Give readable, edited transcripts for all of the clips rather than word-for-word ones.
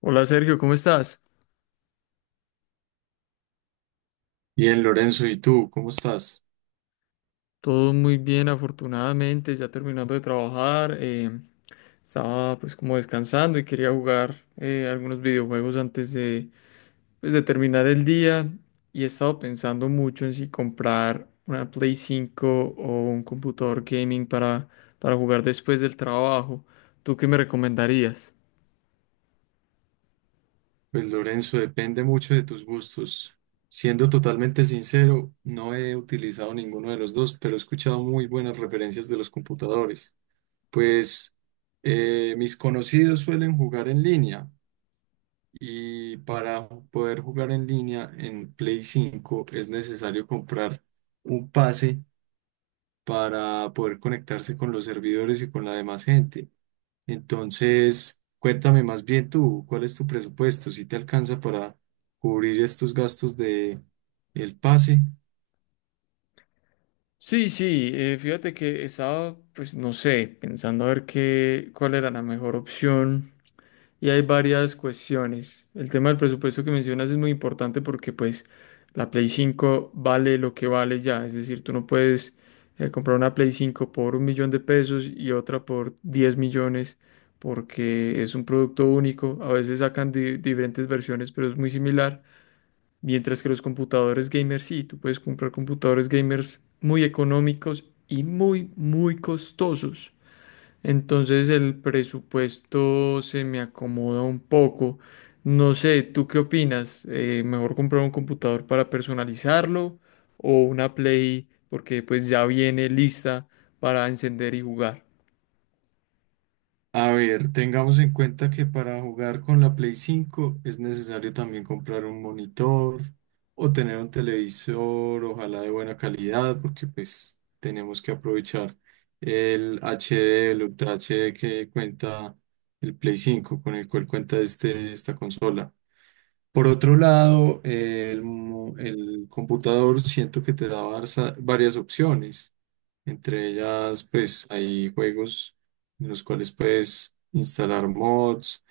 Hola Sergio, ¿cómo estás? Bien, Lorenzo, ¿y tú cómo estás? Todo muy bien, afortunadamente, ya terminando de trabajar. Estaba, pues, como descansando y quería jugar algunos videojuegos antes de, pues, de terminar el día, y he estado pensando mucho en si comprar una Play cinco o un computador gaming para jugar después del trabajo. ¿Tú qué me recomendarías? Pues Lorenzo, depende mucho de tus gustos. Siendo totalmente sincero, no he utilizado ninguno de los dos, pero he escuchado muy buenas referencias de los computadores. Pues mis conocidos suelen jugar en línea, y para poder jugar en línea en Play 5 es necesario comprar un pase para poder conectarse con los servidores y con la demás gente. Entonces, cuéntame más bien tú, ¿cuál es tu presupuesto? ¿Si te alcanza para cubrir estos gastos de el pase? Sí, sí, fíjate que estaba, pues no sé, pensando a ver qué, cuál era la mejor opción. Y hay varias cuestiones. El tema del presupuesto que mencionas es muy importante, porque pues la Play 5 vale lo que vale ya. Es decir, tú no puedes comprar una Play 5 por un millón de pesos y otra por 10 millones, porque es un producto único. A veces sacan diferentes versiones, pero es muy similar. Mientras que los computadores gamers sí, tú puedes comprar computadores gamers muy económicos y muy, muy costosos. Entonces el presupuesto se me acomoda un poco. No sé, ¿tú qué opinas? ¿mejor comprar un computador para personalizarlo, o una Play porque pues ya viene lista para encender y jugar? A ver, tengamos en cuenta que para jugar con la Play 5 es necesario también comprar un monitor o tener un televisor, ojalá de buena calidad, porque pues tenemos que aprovechar el HD, el Ultra HD que cuenta el Play 5, con el cual cuenta este, esta consola. Por otro lado, el computador siento que te da varias opciones. Entre ellas, pues hay juegos en los cuales puedes instalar mods,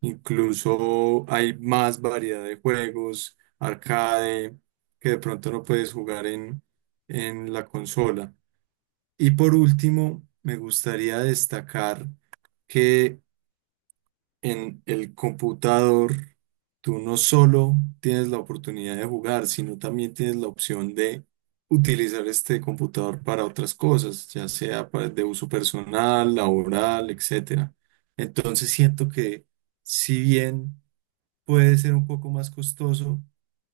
incluso hay más variedad de juegos arcade, que de pronto no puedes jugar en la consola. Y por último, me gustaría destacar que en el computador, tú no solo tienes la oportunidad de jugar, sino también tienes la opción de utilizar este computador para otras cosas, ya sea para- de uso personal, laboral, etcétera. Entonces siento que, si bien puede ser un poco más costoso,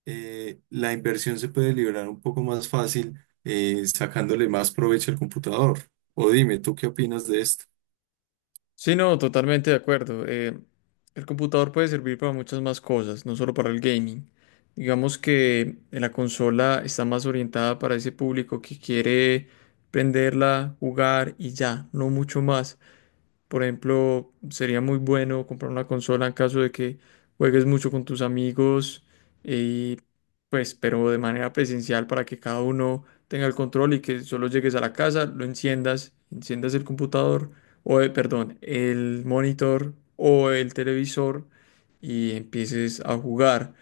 la inversión se puede liberar un poco más fácil, sacándole más provecho al computador. O dime, ¿tú qué opinas de esto? Sí, no, totalmente de acuerdo. El computador puede servir para muchas más cosas, no solo para el gaming. Digamos que la consola está más orientada para ese público que quiere prenderla, jugar y ya, no mucho más. Por ejemplo, sería muy bueno comprar una consola en caso de que juegues mucho con tus amigos, y pues, pero de manera presencial, para que cada uno tenga el control y que solo llegues a la casa, lo enciendas, enciendas el computador o, perdón, el monitor o el televisor, y empieces a jugar.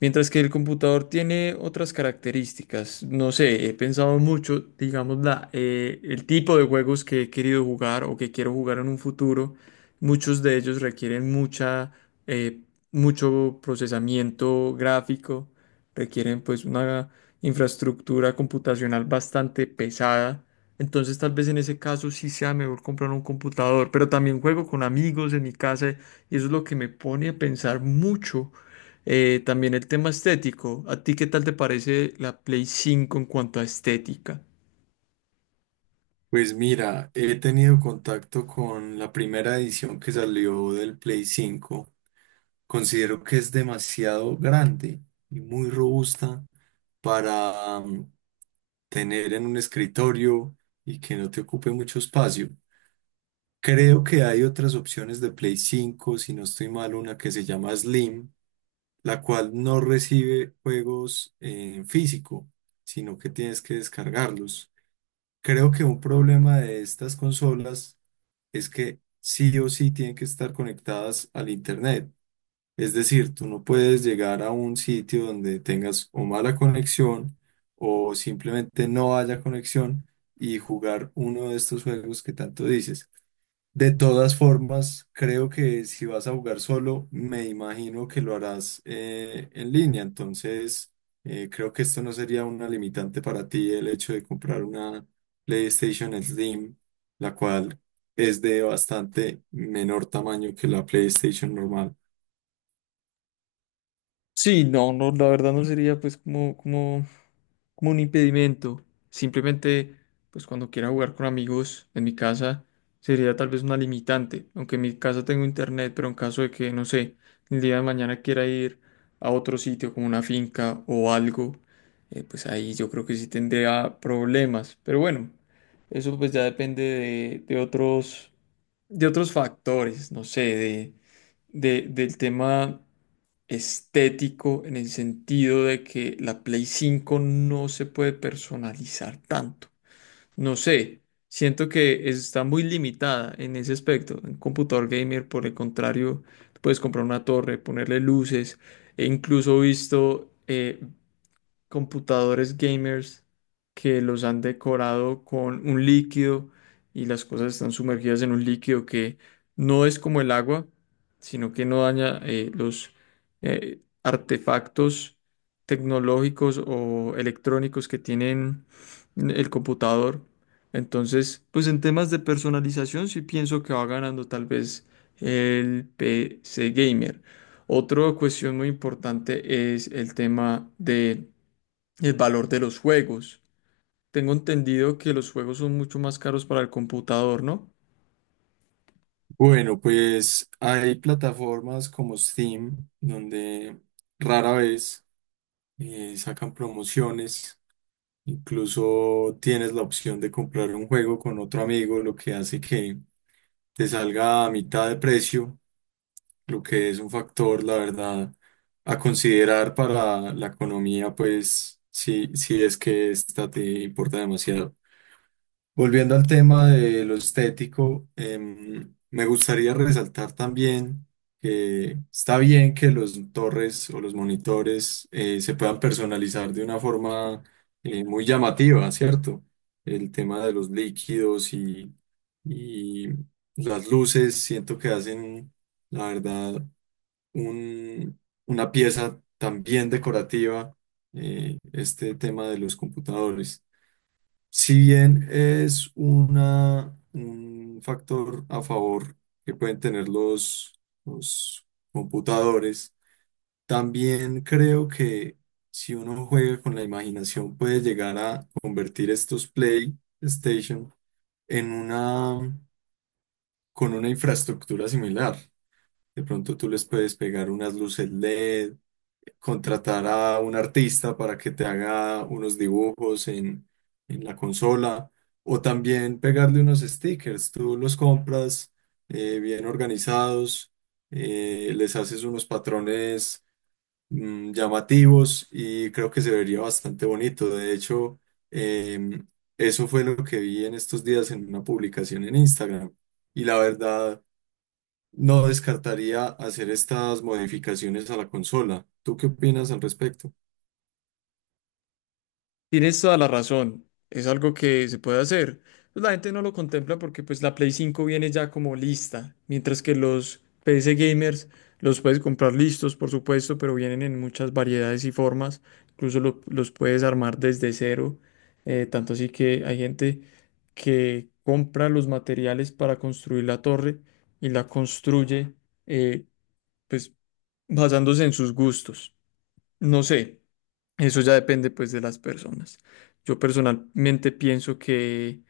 Mientras que el computador tiene otras características. No sé, he pensado mucho, digamos, el tipo de juegos que he querido jugar o que quiero jugar en un futuro. Muchos de ellos requieren eh, mucho procesamiento gráfico, requieren pues una infraestructura computacional bastante pesada. Entonces tal vez en ese caso sí sea mejor comprar un computador, pero también juego con amigos en mi casa, y eso es lo que me pone a pensar mucho, también el tema estético. ¿A ti qué tal te parece la Play cinco en cuanto a estética? Pues mira, he tenido contacto con la primera edición que salió del Play 5. Considero que es demasiado grande y muy robusta para tener en un escritorio y que no te ocupe mucho espacio. Creo que hay otras opciones de Play cinco, si no estoy mal, una que se llama Slim, la cual no recibe juegos en físico, sino que tienes que descargarlos. Creo que un problema de estas consolas es que sí o sí tienen que estar conectadas al Internet. Es decir, tú no puedes llegar a un sitio donde tengas o mala conexión o simplemente no haya conexión y jugar uno de estos juegos que tanto dices. De todas formas, creo que si vas a jugar solo, me imagino que lo harás en línea. Entonces, creo que esto no sería una limitante para ti, el hecho de comprar una PlayStation Slim, la cual es de bastante menor tamaño que la PlayStation normal. Sí, no, no, la verdad no sería pues como, como, como un impedimento. Simplemente, pues cuando quiera jugar con amigos en mi casa, sería tal vez una limitante. Aunque en mi casa tengo internet, pero en caso de que, no sé, el día de mañana quiera ir a otro sitio como una finca o algo, pues ahí yo creo que sí tendría problemas. Pero bueno, eso pues ya depende de otros, de otros factores, no sé, de, del tema estético, en el sentido de que la Play cinco no se puede personalizar tanto. No sé, siento que está muy limitada en ese aspecto. En computador gamer, por el contrario, puedes comprar una torre, ponerle luces. He incluso visto computadores gamers que los han decorado con un líquido, y las cosas están sumergidas en un líquido que no es como el agua, sino que no daña los artefactos tecnológicos o electrónicos que tienen el computador. Entonces, pues en temas de personalización sí pienso que va ganando tal vez el PC gamer. Otra cuestión muy importante es el tema de el valor de los juegos. Tengo entendido que los juegos son mucho más caros para el computador, ¿no? Bueno, pues hay plataformas como Steam, donde rara vez sacan promociones. Incluso tienes la opción de comprar un juego con otro amigo, lo que hace que te salga a mitad de precio, lo que es un factor, la verdad, a considerar para la economía, pues si, si es que esta te importa demasiado. Volviendo al tema de lo estético, me gustaría resaltar también que está bien que los torres o los monitores se puedan personalizar de una forma muy llamativa, ¿cierto? El tema de los líquidos y las luces, siento que hacen, la verdad, un- una pieza también decorativa, este tema de los computadores. Si bien es un factor a favor que pueden tener los computadores, también creo que si uno juega con la imaginación puede llegar a convertir estos PlayStation en con una infraestructura similar. De pronto tú les puedes pegar unas luces LED, contratar a un artista para que te haga unos dibujos en la consola, o también pegarle unos stickers. Tú los compras bien organizados, les haces unos patrones llamativos y creo que se vería bastante bonito. De hecho, em, eso fue lo que vi en estos días en una publicación en Instagram y la verdad, no descartaría hacer estas modificaciones a la consola. ¿Tú qué opinas al respecto? Tienes toda la razón. Es algo que se puede hacer. Pues la gente no lo contempla, porque pues la Play 5 viene ya como lista, mientras que los PC gamers los puedes comprar listos, por supuesto, pero vienen en muchas variedades y formas. Incluso los puedes armar desde cero. Tanto así que hay gente que compra los materiales para construir la torre y la construye, eh, pues basándose en sus gustos. No sé, eso ya depende pues de las personas. Yo personalmente pienso que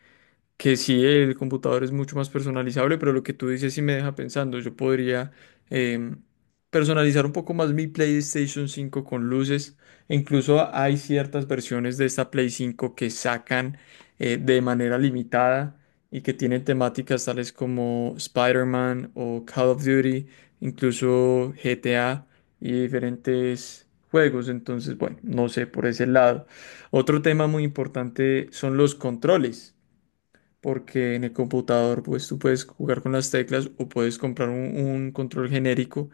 sí, el computador es mucho más personalizable, pero lo que tú dices sí me deja pensando. Yo podría, em, personalizar un poco más mi PlayStation cinco con luces. E incluso hay ciertas versiones de esta Play cinco que sacan de manera limitada, y que tienen temáticas tales como Spider-Man o Call of Duty, incluso GTA y diferentes juegos. Entonces, bueno, no sé por ese lado. Otro tema muy importante son los controles, porque en el computador pues tú puedes jugar con las teclas o puedes comprar un control genérico,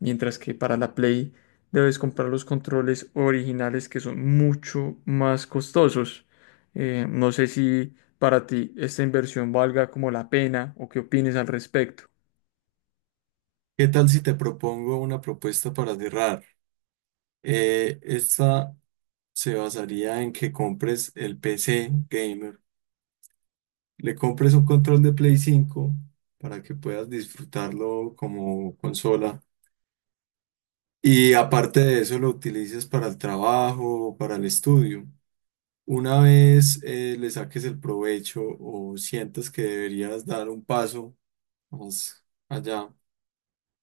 mientras que para la Play debes comprar los controles originales, que son mucho más costosos. No sé si para ti esta inversión valga como la pena o qué opines al respecto. ¿Qué tal si te propongo una propuesta para cerrar? Esta se basaría en que compres el PC gamer, le compres un control de Play 5 para que puedas disfrutarlo como consola, y aparte de eso lo utilices para el trabajo o para el estudio. Una vez le saques el provecho o sientas que deberías dar un paso más allá,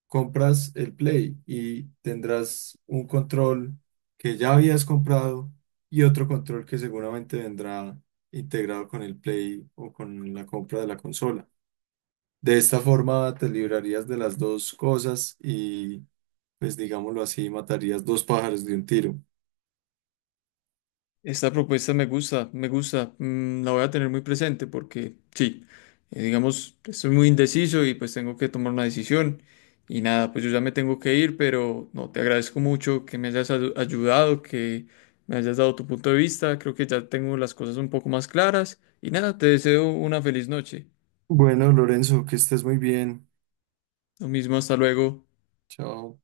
compras el Play y tendrás un control que ya habías comprado y otro control que seguramente vendrá integrado con el Play o con la compra de la consola. De esta forma te librarías de las dos cosas y, pues digámoslo así, matarías dos pájaros de un tiro. Esta propuesta me gusta, mm, la voy a tener muy presente, porque sí, digamos, estoy muy indeciso y pues tengo que tomar una decisión, y nada, pues yo ya me tengo que ir, pero no, te agradezco mucho que me hayas ayudado, que me hayas dado tu punto de vista. Creo que ya tengo las cosas un poco más claras y nada, te deseo una feliz noche. Bueno, Lorenzo, que estés muy bien. Lo mismo, hasta luego. Chao.